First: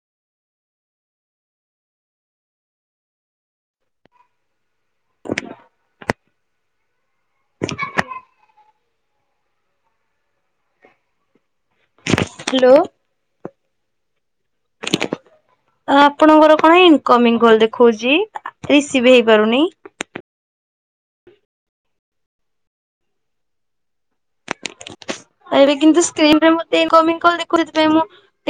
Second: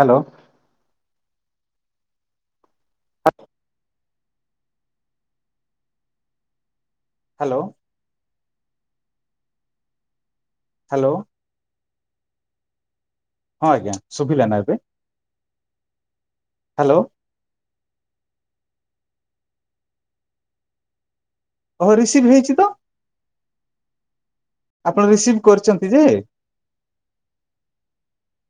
Hello [inaudible] hello hello hello ହଁ ଆଜ୍ଞା ଶୁଭିଲା ନା ଏବେ ଆପଣଙ୍କର କଣ ହ୍ୟାଲୋ ଇନକମିଂ କଲ ଦେଖଉଛି ସି ବି ହେଇପାରୁନି ଓ ରିସିଭ ହେଇଛି ତ ଆପଣ ରିସିଭ୍ ଏବେ କରିଛନ୍ତି ଯେ କିନ୍ତୁ ସ୍କିର୍ନରେ ମୋତେ ଇନକମିଙ୍ଗ କଲ ଦେଖଉଚି ମୁଁ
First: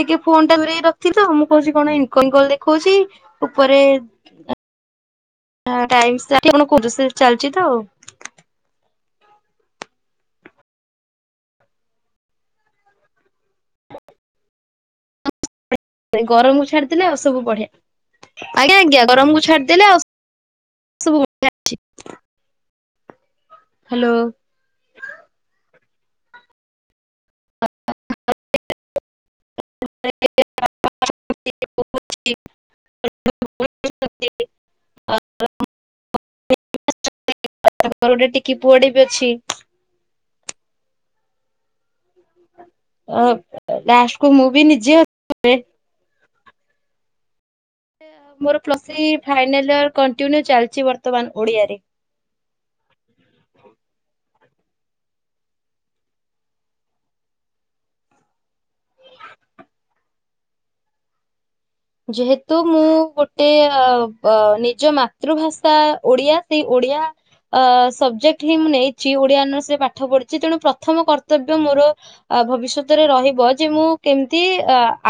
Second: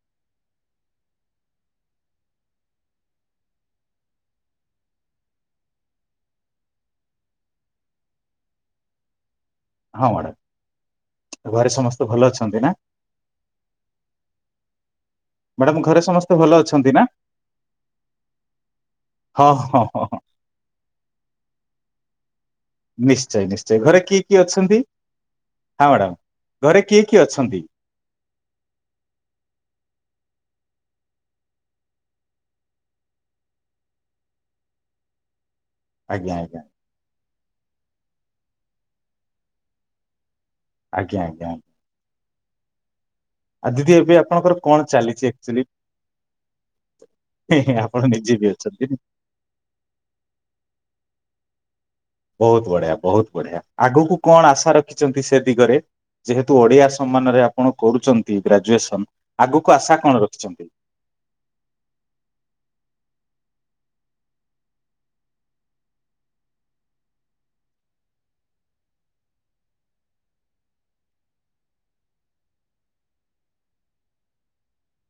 ଟିକେ ଫୋନ ଟା ଦରେଇ ରଖ ତ ମୁଁ କହୁଛି କଣ ଇନ ଦେଖାଉଛି ଉପରେଣ କ ଚାଲିଛି ତ ହଁ ମ୍ୟାଡାମ ଘରେ ସମସ୍ତେ ଭଲ ଅଛନ୍ତି ନା ମ୍ୟାଡାମ ଘରେ ସମସ୍ତେ ଭଲ ଗରମକୁ ଅଛନ୍ତି ନା ଛାଡିଦେଲେ ଆଉ ସବୁ ବଢିଆ ଆଜ୍ଞା ଆଜ୍ଞା ଗରମକୁ ହଁ ହ ଛାଡିଦେଲେ ଆଉ ହ ସବୁ ବଢିଆ ଅଛି। ନିଶ୍ଚୟ ନିଶ୍ଚୟ ଘରେ ହ୍ୟାଲୋ। କିଏ କିଏ ଅଛନ୍ତି ହଁ ମ୍ୟାଡ଼ାାମ ଘରେ କିଏ କିଏ ଅଛନ୍ତି [unintelligible] ଆଜ୍ଞା ଆଜ୍ଞା [inaudible] ଟିକି ପୁଅଟେ ବି ଅଛି ଆଜ୍ଞା ଆଜ୍ଞ ଆଉ ଦିଦି ଲାଷ୍ଟ ଏବେ କୁ ମୁଁ ଆପଣଙ୍କର ବି କଣ ଚାଲିଛି ନିଜେ ଆକ୍ଚୁଆଲି। ଆପଣ ନିଜେ ବି ମୋର ଅଛନ୍ତି ପ୍ଲଥ୍ରୀ ଫାଇନାଲ ଇୟର କଣ୍ଟିନ୍ୟୁ ଚାଲିଛି ବର୍ତ୍ତମାନ। ଓଡ଼ିଆରେ। ବହୁତ ବଢିଆ ବହୁତ ବଢିଆ ଆଗକୁ କଣ ଆସ ଆସ ରଖି ଛନ୍ତି ସେ ଦିଗରେ ଯେହେତୁ ଓଡ଼ିଆ ସାମନାରେ କରୁଛନ୍ତି ଗ୍ରାଜ୍ୟସନ ଆଗକୁ ଆସା କଣ ରଖଛି ଚମ୍ପ ଯେହେତୁ ମୁଁ ଗୋଟେ ନିଜ ମାତୃଭାଷା ଓଡିଆ ସେଇ ଓଡିଆ ସବଜେକ୍ଟ ହିଁ ମୁଁ ନେଇଛି ଓଡିଆର୍ସରେ ପାଠ ପଢିଛି ତେଣୁ ପ୍ରଥମ କର୍ତ୍ତବ୍ୟ ମୋର ଭବିଷ୍ୟତରେ ରହିବ ଯେ ମୁଁ କେମିତି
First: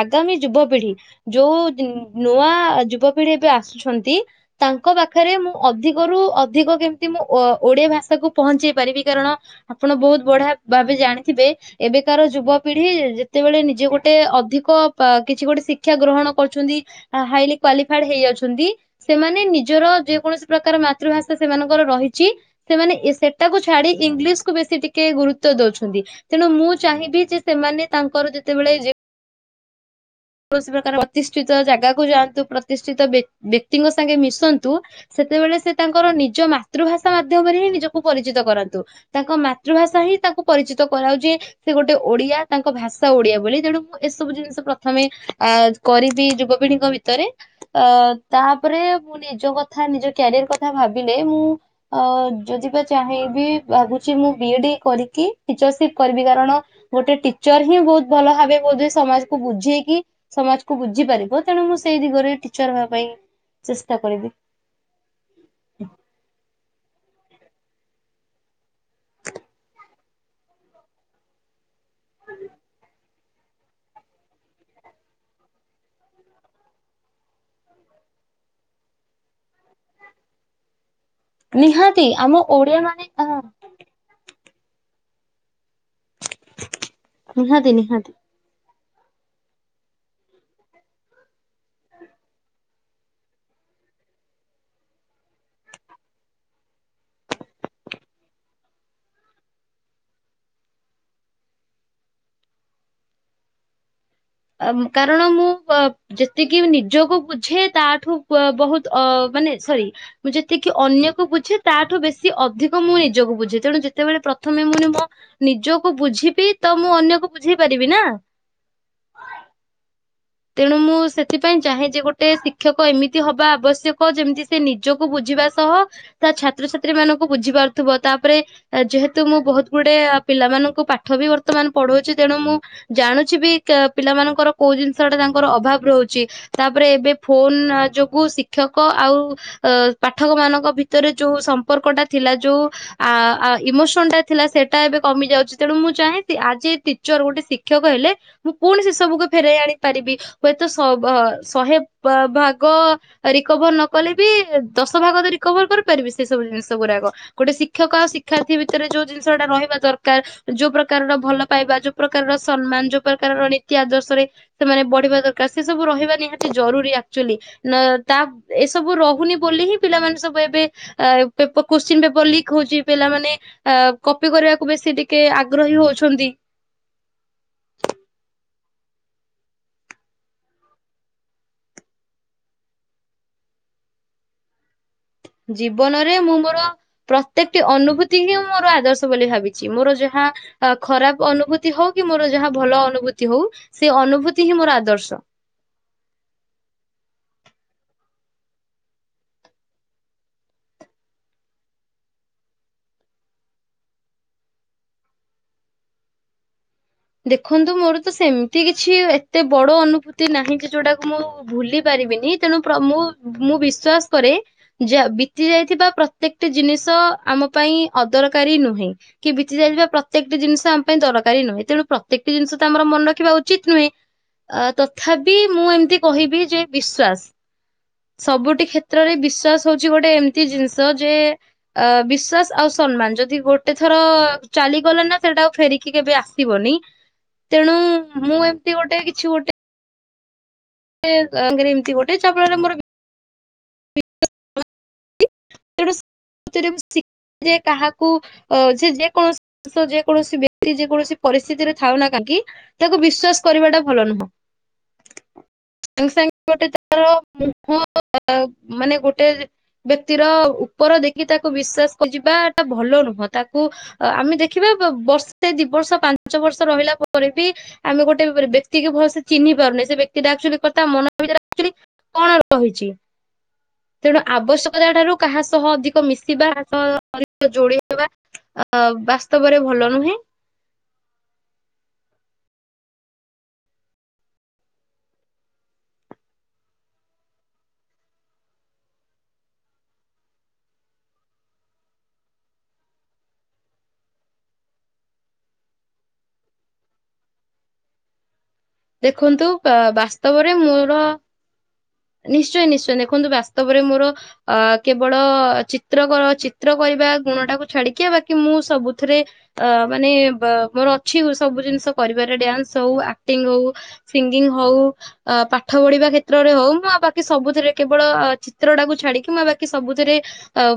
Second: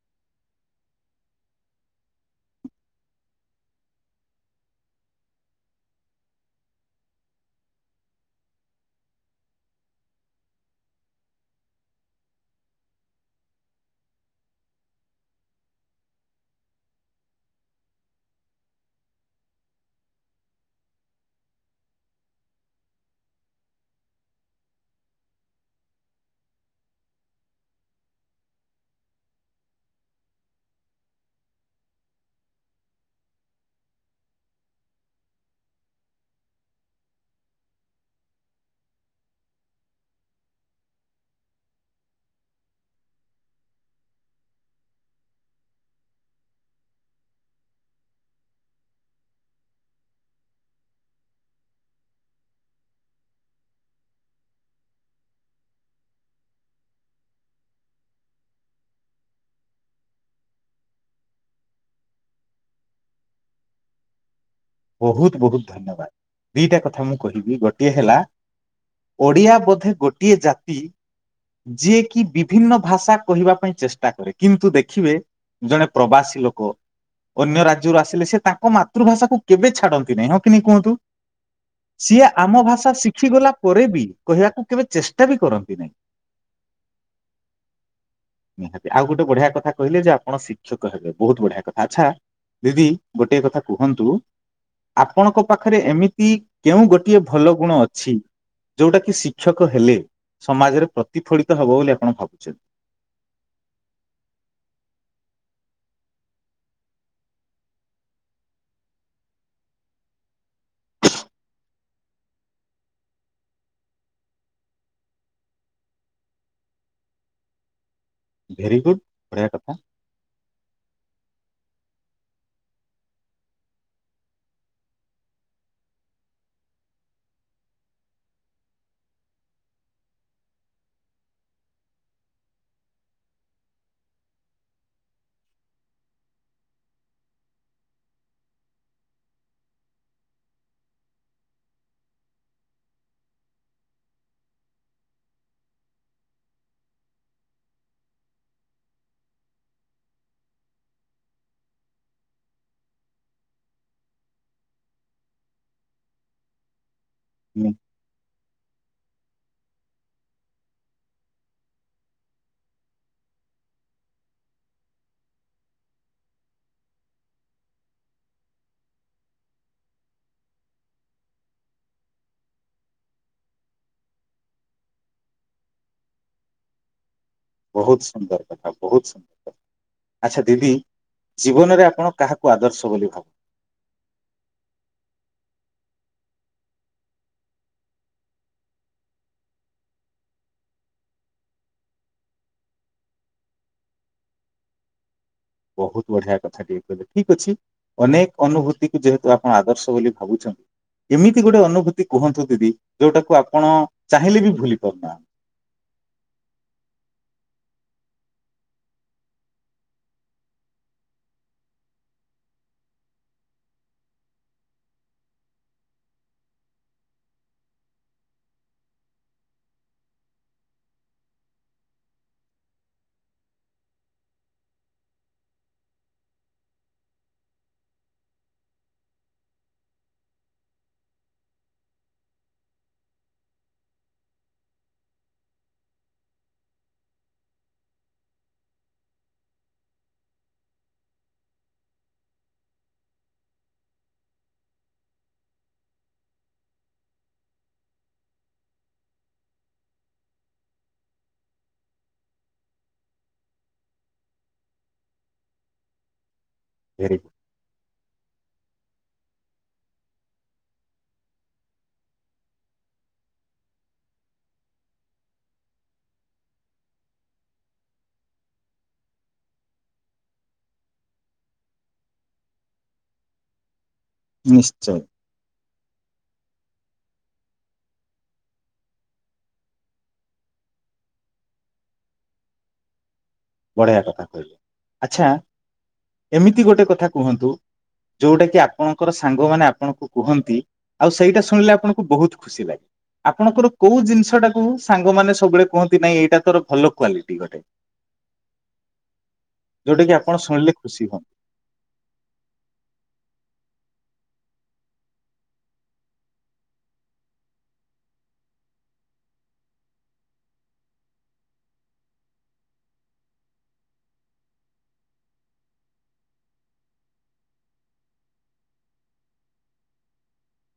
ଆଗାମୀ ଯୁବପିଢି। ଯୋଉ ନୂଆ ଯୁବପିଢି ଏବେ ଆସୁଛନ୍ତି ତାଙ୍କ ପାଖରେ ମୁଁ ଅଧିକରୁୁ ଅଧିକ କେମିତି ମୁଁ ଓଡିଆ ଭାଷାକୁ ପହଞ୍ଚେଇ ପାରିବି କାରଣ ଆପଣ ବହୁତ ବଢିଆ ଭାବେ ଜାଣିଥିବେ ଏବେକାର ଯୁବପିଢି ଯେତେବେଳେ ନିଜେ ଗୋଟେ ଅଧିକ କିଛି ଗୋଟେ ଶିକ। ଶିକ୍ଷା ଗ୍ରହଣ କରୁଛନ୍ତି ହାଇଲି କ୍ଵାଲିଫାଇଡ ହେଇ ଅଛନ୍ତି ସେମାନେ ନିଜର ଯେକୌଣସି ପ୍ରକାର ମାତୃଭାଷା ସେମାନଙ୍କର ରହିଛି ସେମାନେ ସେଟାକୁ ଛାଡି ଇଂଲିଶକୁ ବେଶୀ ଟିକେ ଗୁରୁତ୍ୱ ଦଉଛନ୍ତି ତେଣୁ ମୁଁ ଚାହିଁବି ଯେ ସେମାନେ ତାଙ୍କର ଯେତେବେଳେ। କୌଣସି ପ୍ରକାର ପ୍ରତିଷ୍ଠିତ ଜାଗାକୁ ଯାଆନ୍ତୁ ପ୍ରତିଷ୍ଠିତ ବ୍ୟକ୍ତିଙ୍କ ସାଙ୍ଗେ ମିଶନ୍ତୁ ସେତେବେଳେ ସେ ତାଙ୍କର ନିଜ ମାତୃଭାଷା ମାଧ୍ୟମରେ ହିଁ ନିଜକୁ ପରିଚିତ କରାନ୍ତୁ ତାଙ୍କ ମାତୃଭାଷା ହିଁ ତାଙ୍କୁ ପରିଚିତ କରାାଉଛି ସେ ଗୋଟେ ଓଡିଆ ତାଙ୍କ ଭାଷା ଓଡିଆ ବୋଲି ତେଣୁ ମୁଁ ଏସବୁ ଜିନିଷ। ପ୍ରଥମେ କରିବି ଯୁବପିଢିଙ୍କ ଭିତରେ ଅ ତାପରେ ମୁଁ ନିଜ କଥା ନିଜ କ୍ୟାରିୟର କଥା ଭାବିଲେ ମୁଁ ଅ ଯଦି ବା ଚାହିଁବି ଭାବୁଛି ମୁଁ ବି ଏ ଡି କରିକି ଟିଚରସିପ କରିବି କାରଣ ଗୋଟେ ଟିଚର ହିଁ ବହୁତ ଭଲ ଭାବେ ବୋଧେ ସମାଜକୁ ବୁଝ ବୁଝେଇକି ସମାଜକୁ ବୁଝି ପାରିବ ତେଣୁ ମୁଁ ସେଇ ଦିଗରେ ଟିଚର ହେବା ପାଇଁ ଚେଷ୍ଟା କରିବି। ବହୁତ ବହୁତ ଧନ୍ୟବାଦ ଦିଟା କଥା ମୁଁ। କହିବି ଗୋଟିଏ ହେଲା ଓଡିଆ ବୋଧେ ଗୋଟିଏ ଜାତି ଯିଏକ ବିଭିନ୍ନ ଭାଷା କହିବା ପାଇଁ ଚେଷ୍ଟା କରେ କିନ୍ତୁ ଦେଖିବେ ଜଣେ ପ୍ରବାସୀ ଲୋକ ଅନ୍ୟ ରାଜ୍ୟରୁ ଆସିଲେ ସେ ତାଙ୍କ ମାତୃଭାଷାକୁ। କେବେ ଛାଡନ୍ତି ନାାଇଁ ହଁ କି ନହିଁ କୁହନ୍ତୁ। ନିହାତି ସିଏ ଆମ ଓଡିଆ ଭାଷା ମାନେ ଶିଖିଗଲା ପରେ ବି। କହିବାକୁ କେବେ ଚେଷ୍ଟା ବି କରନ୍ତି ନାହିଁ। ନିହାତି ନିହାତି ନିହାତି ଆଉ ଗୋଟେ ବଢିଆ କଥା କହେ ଯେ ଆପଣ ଶିକ୍ଷକ ହେବେ ବହୁତ ବଢିଆ। ଆଛା ଦିଦି ଗୋଟିଏ କଥା କୁହନ୍ତୁ। ଆପଣଙ୍କ ପାଖରେ ଏମିତି କେଉଁ ଗୋଟିଏ ଭଲ ଗୁଣ ଅଛି ଯୋଉଟା କିି ଶିକ୍ଷକ ହେଲେ ସମାଜରେ ପ୍ରତିଫଳିତ ହବ ବୋଲି ଆପଣ ଭାବୁଛନ୍ତି। କାରଣ ମୁଁ ଅ ଯେତିକି ନିଜକୁ ବୁଝେ ତାଠୁ ବହୁତ ଅ ମାନେ ସରି ମୁଁ ଯେତିକି ଅନ୍ୟକୁ ବୁଝେ ତାଠୁ ବେଶି ଅଧିକ ମୁଁ ନିଜକୁ ବୁଝେ ତେଣୁ ଯେତେବେଳେ ପ୍ରଥମେ ମୁଁ ମ ନିଜକୁ ବୁଝିବି ତ ମୁଁ ଅନ୍ୟକୁ ବୁଝେଇ ପାରିବି ନା। ଭେରି ଗୁଡ଼୍ ବଢ଼ିଆ କଥା। ତେଣୁ ମୁଁ ସେଥିପାଇଁ ଚାହେଁ ଯେ ଗୋଟେ ଶିକ୍ଷକ ଏମିତି ହବା ଆବଶ୍ୟକ ଯେମିତି ସେ ନିଜକୁ ବୁଝିବା ସହ ତା ଛାତ୍ରଛାତ୍ରୀ ମାନଙ୍କୁ ବୁଝି ପାରୁଥିବ ତାପରେ ଯେହେତୁ ମୁଁ ବହୁତ ଗୁଡେ ପିଲାମାନଙ୍କୁ ପାଠ ବି ବର୍ତ୍ତମାନ ପଢଉଛି ତେଣୁ ମୁଁ ଜାୁଣୁଛି ବି ପିଲାମାନଙ୍କର କୋଉ ଜିନି ଷ ଟା ତାଙ୍କର ଅଭାବ ରହୁଛି ତାପରେ ଏବେ ଫୋନ ଯୋଗୁ ଶିକ୍ଷକ ଆଉ ପାଠକ ମାନଙ୍କ ଭିତରେ ଯୋଉ ସମ୍ପର୍କ ଟା ଥିଲା ଯୋଉ ଆ ଇମୋସନ ଟା ଥିଲା ସେଟା ଏବେ କମି ଯାଉଛି ତେଣୁ ମୁଁ ଚାହେଁ ଆଜି ଟିଚର ଗୋଟେ ଶିକ୍ଷକ ହେଲେ ମୁଁ ପୁଣି ସେସ ସବୁ ଫେରାଇ ଆଣି ପାରିବି ହୁଏତ ଶ -ବ -ଶହେ ଭାଗ ରିକଭର ନ କଲେ ବି ଦଶ ଭାଗ ତ ରିକଭର କରିପାରିବି ସେ ସବୁ ଜିନିଷ ଗୁଡାକ ଗୋଟେ ହୁଁ, ଶିକ୍ଷକ ଆଉ ଶିକ୍ଷାର୍ଥୀ ବି ଭିତରେ ଯୋଉ ଜିନିଷଟା ରହିବା ଦରକାର ଯୋଉ ପ୍ରକାରର ଭଲ ପାଇବା ଯୋଉ ପ୍ରକାରର ସମ୍ମାନ ଯୋଉ ପ୍ରକାରର ନୀତି ଆଦର୍ଶରେ। ସେମାନେ ବଢିବା ଦରକାର ସେ ସବୁ ରହିବା ନିହାତି ଜରୁରୀ ଆକଚୁଆଲି ତା ଏସବୁ ରହୁନି ବୋଲି ହିଁ ପିଲାମାନେ ସବୁ ଏବେ କୋଶ୍ଚିନ ପେପର ଲିକ୍ ହଉଛି ପିଲାମାନେ କପି କରିବାକୁ ବେଶୀ ଟିକେ ଆଗ୍ରହୀ ହଉଛନ୍ତି। ବହୁତ ସୁନ୍ଦର କଥା ବହୁତ ସୁନ୍ଦର କଥା ଆଚ୍ଛା ଦିଦି ଜୀବନରେ ଆପଣ କାହାକୁ ଆଦର୍ଶ ବୋଲି ଭାବ ଜୀବନରେ ମୁଁ ମୋର ପ୍ରତ୍ୟେକ ଟି ଅନୁଭୂତି ହିଁ ମୋର ଆଦର୍ଶ ବୋଲି ଭାବିଛି ମୋର ଯାହା ଖରାପ ଅନୁଭୂତି ହଉ କି ମୋର ଯାହା ଭଲ ଅନୁଭୂତି ହଉ ସେ ଅନୁଭୂତି ହିଁ ମୋର ଆଦର୍ଶ। ବହୁତ ବଢିଆ କଥା ଟିକେ କହିଲେ ଠିକ ଅଛି ଅନେକ ଅନୁଭୂତିକୁ ଯେହେତୁ ଆପଣ ଆଦର୍ଶ ବୋଲି ଭାବୁଛନ୍ତି ଏମିତି ଗୋଟେ ଅନୁଭୂତି କୁହନ୍ତୁ ଦିଦି ଯୋଉଟାକୁ ଆପଣ ଚାହିଁଲେ ବି ଭୁଲି ପାରୁନାହାନ୍ତି। ଦେଖନ୍ତୁ ମୋର ତ ସେମିତି କିଛି ଏତେ ବଡ ଅନୁଭୂତି ନାହିଁ କି ଯୋଉଟାକୁ ମୁଁ ଭୁଲି ପାରିବିନି ତେଣୁ ମୁଁ ମୁଁ ବିଶ୍ଵାସ କରେ ଯେ ବିତି ଯାଇଥିବା ପ୍ରତ୍ୟେକଟି ଜିନିଷ ଆମ ପାଇଁ ଅଦରକାରୀ ନୁହେଁ କି ବିତି ଯାଇଥିବା ପ୍ରତ୍ୟେକଟି ଜିନିଷ ଆମ ପାଇଁ ଦରକାରୀ ନୁହେଁ ତେଣୁ। ପ୍ରତ୍ୟେକଟି ଜିନିଷ ତ ଆମର ମନେ ରଖିବା ଉଚିତ ନୁହେଁ ଅ ତଥାପି ମୁଁ ଏମତି କହିବି ଯେ ବିଶ୍ଵାସ ସବୁଠି କ୍ଷେତ୍ରରେ ବିଶ୍ୱାସ ହଉଛି ଗୋଟେ ଏମିତି ଜିନିଷ ଯେ ଅ ବିଶ୍ୱାସ ଆଉ ସମ୍ମାନ ଯଦି ଗୋଟେ ଥର ଚାଲିଗଲା ନା ସେଟା ଆଉ ଫେରିକି କେବେ ଆସିବନି। ତେଣୁ ମୁଁ ଏମିତି ଗୋଟେ କିଛି ଗୋଟେ। [unintelligible] ଙ୍ଗରେ ଏମିତି ଗୋଟେ ଚାଫଳରେ ମୋର [inaudible] [inaudible] କାହାକୁ ଯେ ଯେ କୌଣସି ଯେକୌଣସି ବ୍ୟକ୍ତି ଯେକୌଣସି ପରିସ୍ଥିତିରେ ଥାଉ ନା କାହିଁକି ତାକୁ ବିଶ୍ଵାସ କରିବାଟା ଭଲ ନୁହଁ ସାଙ୍ଗ୍ ସାଙ୍ଗ୍। ଗୋଟେ ତାର ଭେରି ମୁହଁ [inaudible] ଅ ଅ ଆଉ ମାନେ ଗୋଟେ ଗୋଟେ ବ୍ୟକ୍ତିର ଉପର ଦେଖି ତାକୁ ବିଶ୍ଵାସ ଯିବାଟା ଭଲ ନୁହଁ ତାକୁ ଆମେ ଦେଖିବା ବର୍ଷ ଦି ବର୍ଷ ପାଞ୍ଚ ବର୍ଷ ରହିଲା ପରେ ବି ଆମେ ଗୋଟେ ବ୍ୟକ୍ତି କି ଭଲସେ ଚିହ୍ନି ପାରୁନେ ସେ ବ୍ୟକ୍ତିଟାଚୁ କଥା ମନ ଭିତରେୁ କଣ ରହିଛି ତେଣୁ ଗୁଡ ଆବଶ୍ୟକତା ନିଶ୍ଚୟ ଠାରୁ କାହା ସହ ଅଧିକ ମିଶ କିବା କାହା [inaudible] ସହ ଅଧିକ ଯୋଡି ହେବା ଆ ବାସ୍ତବରେ ଭଲ ନୁହେଁ ବଢିଆ କଥା କହିଲେ ଆଛା ଏମିତି ଗୋଟେ କଥା କୁହନ୍ତୁ ଯୋଉଟା କି ଆପଣଙ୍କର ସାଙ୍ଗମାନେ ଆପଣଙ୍କୁ କୁହନ୍ତି ଆଉ ସେଇଟା ଶୁଣିଲେ ଆପଣଙ୍କୁ ବହୁତ ଖୁସି ଲାଗେ ଆପଣଙ୍କର କୋଉ ଜିନିଷଟାକୁ ସାଙ୍ଗମାନେ ସବୁବେଳେ କୁହନ୍ତି ନାଇଁ ଏଇଟା ତୋର ଭଲ କ୍ଵାଲିଟି ଗୋଟେ। ଦେଖନ୍ତୁ ଯୋଉଟା କି ଆପଣ ବାସ୍ତବରେ ଶୁଣିଲେ ମୋର ଖୁସି ହୁଅନ୍ତି। ନିଶ୍ଚୟ ନିଶ୍ଚୟ ଦେଖନ୍ତୁ ବାସ୍ତବ ରେ ମୋର କେବଳ ଚିତ୍ର କର ଚିତ୍ର କରିବା ଗୁଣ ଟାକୁ ଛାଡିକି ବାକି ମୁଁ ସବୁଥିରେ ମାନେ ମୋର ଅଛି ସବୁ ଜିନିଷ କରିବାରେ ଡ୍ୟାନ୍ସ ହଉ ଆକ୍ଟିଙ୍ଗ ହଉ ସିଙ୍ଗିଙ୍ଗ୍ ହଉ ପାଠ ପଢିବା କ୍ଷେତ୍ରରେ ହଉ ମୁଁଉ ବାକି ସବୁଥିରେ କେବଳ ଚିତ୍ରଟାକୁ ଛାଡିକି ମୁଁ ବାକି ସବୁଥିରେ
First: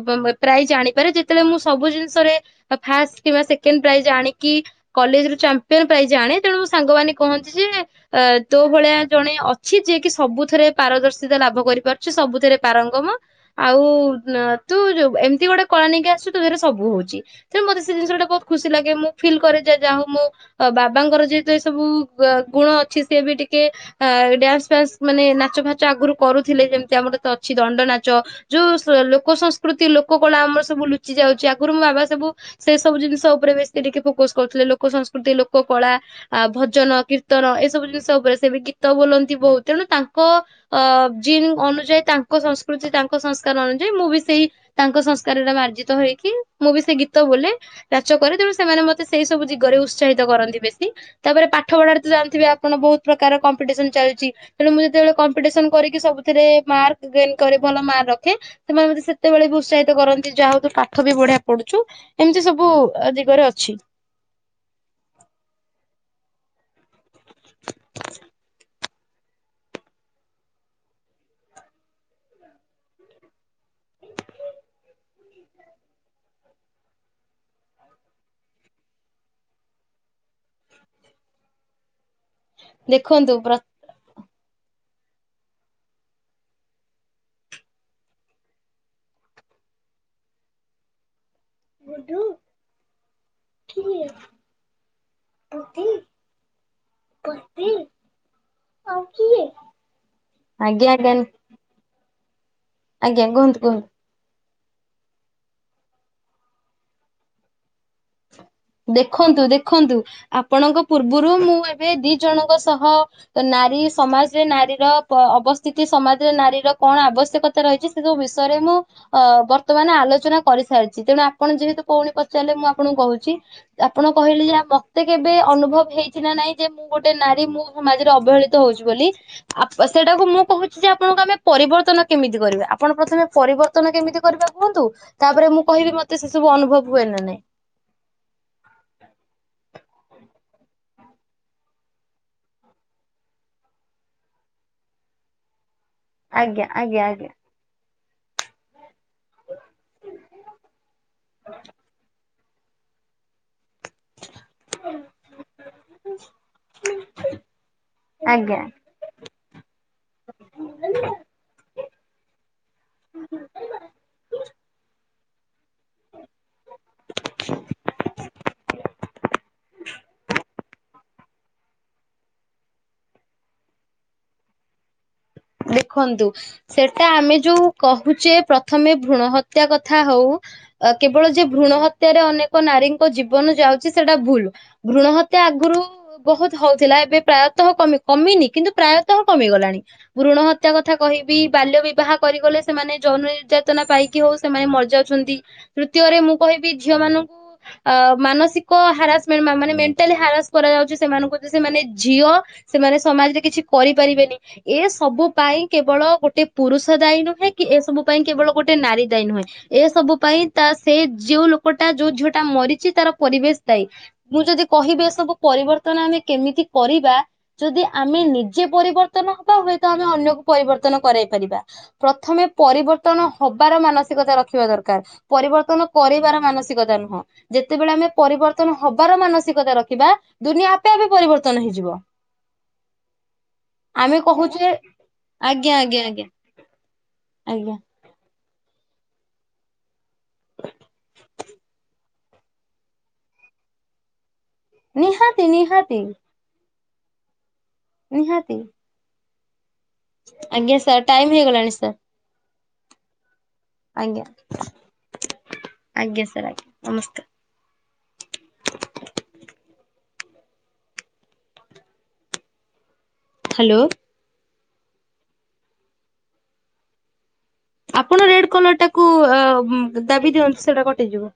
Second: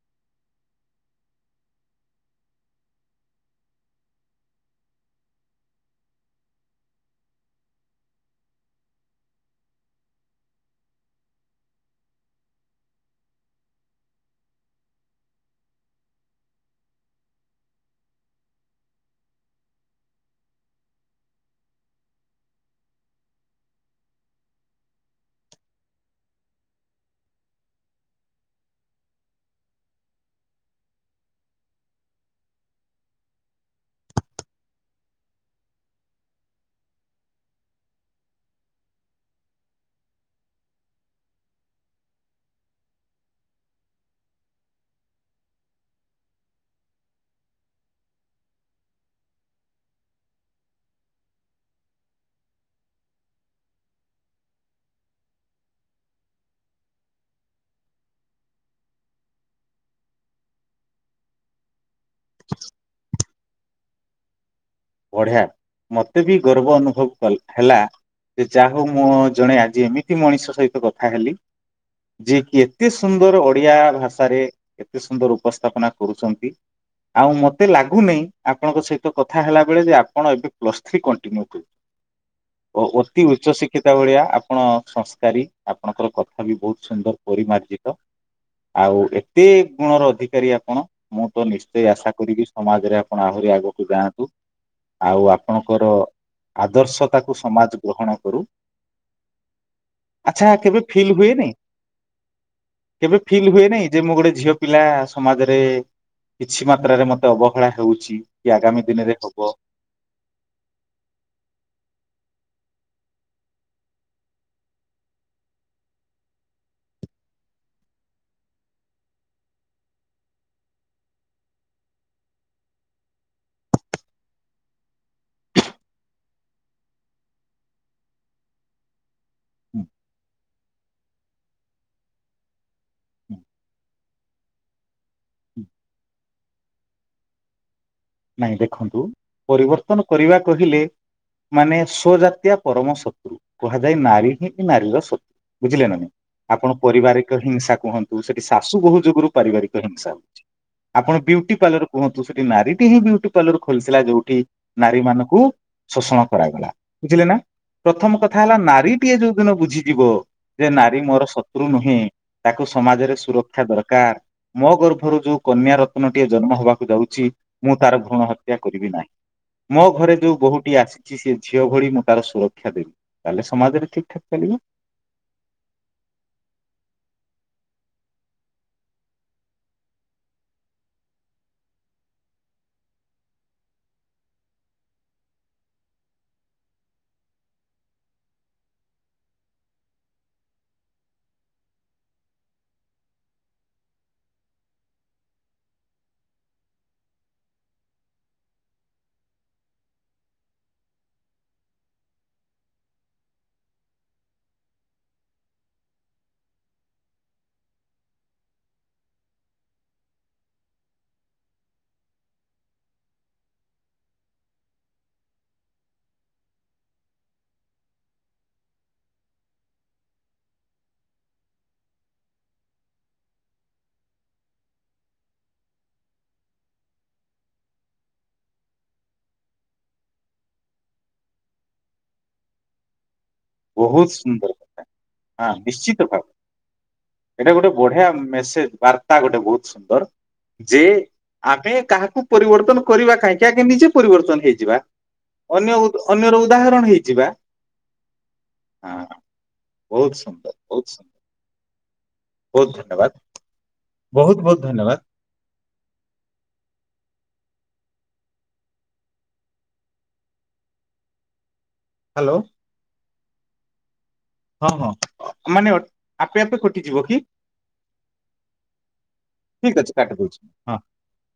ପ୍ର- ପ୍ରାଇଜ ଆଣିପାରେ ଯେତେବେଳେ ମୁଁ ସବୁ ଜିନିଷରେ ଫାଷ୍ଟ କିମ୍ବା ସେକେଣ୍ଡ ପ୍ରାଇଜ ଆଣିକି କଲେଜରୁ ଚାମ୍ପିୟନ ପ୍ରାଇଜ ଆଣେ ତେଣୁ ମୋ ସାଙ୍ଗ ମାନେ କହନ୍ତି ଯେ ଅ ତୋ ଭଳିଆ ଜଣେ ଅଛି ଯିଏ କି ସବୁଥରେ ପାରଦର୍ଶିତା ଲାଭ କରିପାରୁଛି ସବୁଥିରେ ପାରଙ୍ଗମ ଆଉ ତୁ ଯୋଉ ଏମିତି ଗୋଟେ କଳା ନେଇକି ଆସୁଛୁ ତୋ ଦ୍ୱାରା ସବୁ ହଉଛି ତେଣୁ ମତେ ସେ ଜିନିଷ ଗୁଡ଼ା ବହୁତ ଖୁସି ଲାଗେ ମୁଁ ଫିଲ୍ କରେ ଯେ ଯା ହଉ ମୁଁ ବାବାଙ୍କର ଯେହେତୁ ଏ ସବୁ ଗୁଣ ଅଛି ସିଏ ବି ଟିକେ ଅ ଡ୍ୟାନ୍ସ ଫ୍ୟାନ୍ସ ମାନେ ନାଚ ଫାଚ ଆଗରୁ କରୁଥିଲେ ଯେମିତି ଆମର ତ ଅଛି ଦଣ୍ଡ ନାଚ ଯୋଉ ଲୋକ ସଂସ୍କୃତି ଲୋକ କଳା ଆମର ସବୁ ଲୁଚି ଯାଉଛି ଆଗରୁ ମୋ ବାବା ସବୁ ସେ ସବୁ ଜିନିଷ ଉପରେ ବେଶୀ ଟିକେ ଫୋକସ୍ କରୁଥିଲେ ଲୋକ ସଂସ୍କୃତି ଲୋକ କଳା ଆ ଭଜନ କୀର୍ତ୍ତି କୀର୍ତନ ଏସବୁ ଜିନିଷ ଉପରେ ସେ ବି ଗୀତ ବୋଲନ୍ତି ବହୁତ ତେଣୁ ତାଙ୍କ ଅ ଜିନ୍ ଅନୁଯାୟୀ ତାଙ୍କ ସଂସ୍କୃତି ତାଙ୍କ ସଂସ୍କାର ଅନୁଯାୟୀ ମୁଁ ବି ସେଇ ତାଙ୍କ ସଂସ୍କାରରେ ମାର୍ଜିତ ହେଇକି ମୁଁ ବି ସେ ଗୀତ ବୋଲେ ନାଚ କରେ ତେଣୁ ସେମାନେ ମତେ ସେଇ ସବୁ ଦିଗରେ ଉତ୍ସାହିତ କରନ୍ତି ବେଶୀ ତାପରେ ପାଠ ପଢା ଜାଣିଥିବେ ଆପଣ ବହୁତ ପ୍ରକାର କମ୍ପିଟିସନ ଚାଲିଛି ତେଣୁ ମୁଁ ଯେତେବେଳେ କମ୍ପିଟିସନ କରିକି ସବୁଥିରେ ମାର୍କ ଗେନ କରେ ଭଲ ମାର୍କ ରଖେ ସେମାନେ ମତେ ସେତେବେଳେ ବି ଉତ୍ସାହିତ କରନ୍ତି ଯାହା ହଉୁ ପାଠ ବି ବଢିଆ ପଢୁଚୁ ଏମିତି ସବୁ ଦିଗରେ ଅଛି। ଅଛି ବଢିଆ ମତେ ବି ଗର୍ବ ଅନୁଭବ କ ହେଲା ଯେ ଯା ହଉ ମୁଁ ଜଣେ ଆଜି ଏମିତି ମଣିଷ ସହିତ କଥା ହେଲି ଯିଏକ ଏତେ ସୁନ୍ଦର ଓଡିଆ ଭାଷାରେ ଏତେ ସୁନ୍ଦର ଉପସ୍ଥାପନା କରୁଛନ୍ତି ଆଉ ମତେ ଲାଗୁନି ଆପଣଙ୍କ ସହିତ କଥା ହେଲା ବେଳେ ଆପଣ ଏବେ ପ୍ଲସ୍ ଥ୍ରି କନଟିନିୟୁ କ ଓ ହୋତି ଦେଖନ୍ତୁ ଉଚ୍ଚ ପ୍ର ଶିକ୍ଷିତା ଭଳିଆ ଆପଣ ସଂସ୍କାରୀ ଆପଣଙ୍କର କଥା ବି ବହୁତ ସୁନ୍ଦର ପରିମାର୍ଜିତ ଆଉ ଏତେ ଗୁଣର ଅଧିକାରୀ ଆପଣ ମୁଁ ତ ନିଶ୍ଚୟ ଆଶା କରିକି ସମାଜରେ ଆପଣ ଆହୁରି ଆଗକୁ ଯାଆନ୍ତୁ ଆଉ ଆପଣଙ୍କର ଆଦର୍ଶତାକୁ ସମାଜ ଗ୍ରହଣ କରୁ ଆଚ୍ଛା ଆଜ୍ଞା କେବେ ଆଜ୍ଞା ଫିଲ୍ ହୁଏନି କେବେ ଆଜ୍ଞା ଫିଲ୍ କୁହନ୍ତୁ କୁହନ୍ତୁ ହୁଏନାଇଁ ଯେ ମୁଁ ଗୋଟେ ଝିଅ ପିଲା ସମାଜରେ କିଛି ମାତ୍ରାରେ ମତେ ଅବହେଳା ହେଉଛି। କି ଆଗାମୀ ଦିନରେ ହବ ଦେଖନ୍ତୁ ଦେଖନ୍ତୁ ଆପଣଙ୍କ ପୂର୍ବରୁ ମୁଁ ଏବେ ଦି ଜଣଙ୍କ ସହ ନାରୀ ସମାଜରେ ନାରୀର ଅବସ୍ଥିତି ସମାଜରେ ନାରୀର କଣ ଆବଶ୍ୟକତା ରହିଛି ସେ ସବୁ ବିଷୟରେ ମୁଁ ଅ ବର୍ତ୍ତମାନ ଆଲୋଚନା କରିସାରିଛି ତେଣୁ ଆପଣ ଯେହେତୁ କଉଣି ପଚାରିଲେ ମୁଁ ଆପଣଙ୍କୁ କହୁଛି। ଆପଣ କହିଲେ ଯେ ମତେ କେବେ ଅନୁଭବ ହେଇଛି ନା ନାଇଁ ଯେ ମୁଁ ଗୋଟେ ନାରୀ ମୋ ସମାଜରେ ଅବହେଳିତ ହଉଛି ବୋଲି ଆ ସେଟାକୁ ମୁଁ କହୁଛି ଯେ ଆପଣଙ୍କୁ ଆମେ ପରିବର୍ତ୍ତନ କେମିତି କରିବା ଆପଣ ପ୍ରଥମେ ପରିବର୍ତ୍ତନ କେମିତି କରିବା କୁହନ୍ତୁ। ତାପରେ ମୁଁ କହିବି ମତେ ସବୁ ଅନୁଭବ ହୁଏ ନା ନାଇଁ ନାଇଁ ଦେଖନ୍ତୁ ପରିବର୍ତ୍ତନ କରିବା କହିଲେ ମାନେ ସ୍ୱଜାତୀୟ ପରମ ଶତ୍ରୁ କୁହାଯାଏ ନାରୀ ହିଁ ନାରୀର ଶତ୍ରୁ ବୁଝିଲେ ନ ନାଇଁ ଆଜ୍ଞା ଆପଣ ଆଜ୍ଞା ଆଜ୍ଞା ପାରିବାରିକ ହିଂସା କୁହନ୍ତୁ ତୁ ସେଠି ଶାଶୁ ବହୁ ଯ ପାରିବାରିକ ହିଂସା ହଛି ଆପଣଟି ପାର୍ଲ କୁହନ୍ତୁ। ସେ ନାରୀ ବ ବ୍ୟୁଟି ପାର୍ଲର ଖୋଲିଥିଲା ଯୋଉଠି ନାରୀ ମାନଙ୍କୁ ଶୋଷଣ କରାଗଲା ବୁଝିଲେ ନା ପ୍ରଥମ କଥା ହେଲା ଆଜ୍ଞା ନାରୀଟିଏ ଯୋଉ ଦିନ ବୁଝିଯିବ ଯେ ନାରୀ ମୋର ଶତ୍ରୁ ନୁହେଁ ତାକୁ ସମାଜରେ ସୁରକ୍ଷା ଦରକାର ମୋ ଗର୍ଭରୁ ଯୋଉ କନ୍ୟା ରତ୍ନଟିଏ ଜନ୍ମ ହେବାକୁ ଯାଉଛି। ମୁଁ ତାର ଭୂଣ ହତ୍ୟା କରିବି ନାହିଁ ମୋ ଘରେ ଯୋଉ ବୋୂଟି ଆସି ସେ ଝିଅ ଭଳି ମୁଁ ତାର ସୁରକ୍ଷା ଦେବି ତାହେଲେ ସମାଜରେ ଠିକ ଠାକ୍ ଚାଲିବ ଦେଖନ୍ତୁ ସେଟା ଆମେ ଯୋଉ କହୁଛେ ପ୍ରଥମେ ଭ୍ରୂଣ ହତ୍ୟା କଥା ହଉ କେବଳ ଯେ ଭ୍ରୂଣ ହତ୍ୟାରେ ଅନେକ ନାରୀଙ୍କ ଜୀବନ ଯାଉଛି ସେଟା ଭୁଲ ଭ୍ରୁଣ ହତ୍ୟା ଆଗରୁ ବହୁତ ହଉଥିଲା ଏବେ ପ୍ରାୟତଃମି କମିନି କିନ୍ତୁ ପ୍ରାୟତଃ କମିଗଲାଣି ଋଣ ହତ୍ୟା କଥା କହିବି ବାଲ୍ୟ ବିବାହ କରିଗଲେ ସେମାନେ ଜୌନ ନିର୍ଯାତନା ପାଇକି ହଉ ସେମାନେ ମରିଯାଉଛନ୍ତି ତୃତୀୟରେ ମୁଁ କହିବି ଝିଅ ମାନଙ୍କୁ ଅ ମାନସିକ ହାରାସମେଣ୍ଟ ମାନେ ମେଣ୍ଟାଲି ହାରାସ କରାଯାଉଛି ସେମାନଙ୍କୁ ଯେ ସେମାନେ ଝିଅ ସେମାନେ ସମାଜରେ କିଛି କରିପାରିବେନି ଏ ସବୁ ପାଇଁ କେବଳ ଗୋଟେ ପୁରୁଷ ଦାୟୀ ନୁହେଁ କି ଏ ସବୁ ପାଇଁ କେବଳ ଗୋଟେ ନାରୀ ଦାୟୀ ନୁହେଁ ଏ ସବୁ ପାଇଁ ତା ସେ ଯୋଉ ଲୋକଟା ଯୋଉ ଝିଅଟା ମରିଛି ତାର ପରିବେଶ ଦାୟୀ ମୁଁ ଯଦି କହିବି ଏ ସବୁ ପରିବର୍ତ୍ତନ ଆମେ କେମିତି କରିବା ଯଦି ଆମେ ନିଜେ ପରିବର୍ତ୍ତନ ହବା ହୁଏ। ତ ଆମେ ଅନ୍ୟକୁ ପରିବର୍ତ୍ତନ କରାଇ ପାରିବା ପ୍ରଥମେ ପରିବର୍ତ୍ତନ ହବାର ମାନସିକତା ରଖିବା ଦରକାର ପରିବର୍ତ୍ତନ କରିବାର ମାନସିକତା ନୁହଁ ଯେତେବେଳେ ଆମେ ପରିବର୍ତ୍ତନ ହବାର ମାନସିକତା ରଖିବା ଦୁନିଆ ଆପେ ଆପେ ପରିବର୍ତ୍ତନ ହେଇଯିବ ବହୁତ ଆମେ ସୁନ୍ଦର କହୁଛେ ଲ ହଁ ଆଜ୍ଞା ଆଜ୍ଞା ନିଶ୍ଚିତ ଆଜ୍ଞା। ଭାବ ଏଇଟା ଗୋଟେ ଆଜ୍ଞା ବଢିଆ ମେ ବାର୍ତ୍ତା ଗୋଟେ ବହୁତ ସୁନ୍ଦର ଯେ ଆମେ କାହାକୁ ପରିବର୍ତ୍ତନ କରିବା କାହିଁକି ଆଗେ ନିଜେ ପରିବର୍ତ୍ତନ ହେଇଛି ନିହାତି ଅନ୍ୟ ନିହାତି ଅନ୍ୟର ଉଦାହରଣ ହେଇକି ଯିବା ନିହାତି ବହୁତ ସୁନ୍ଦର ଆଜ୍ଞା ବହୁତ ସାର୍ ସୁନ୍ଦର। ଟାଇମ ହେଇଗଲାଣି ସାର୍ ବହୁତ ଧନ୍ୟବାଦ ଆଜ୍ଞା ବହୁତ ବହୁତ ଧନ୍ୟବାଦ ଆଜ୍ଞା ସାର୍ ଆଜ୍ଞା ନମସ୍କାର [inaudible] ହ୍ୟାଲୋ ହ୍ୟାଲୋ ହଁ ହଁ ମାନେ ଆପେ ଆପେ କଟିଯିବ କି? ଆପଣ ରେଡ କଲର ଟାକୁ ଠିକ ଅଛି କାଟି ଦାବି ଦଉଛି ହଁ। ଦିଅନ୍ତୁ ସେଟା କଟିଯିବ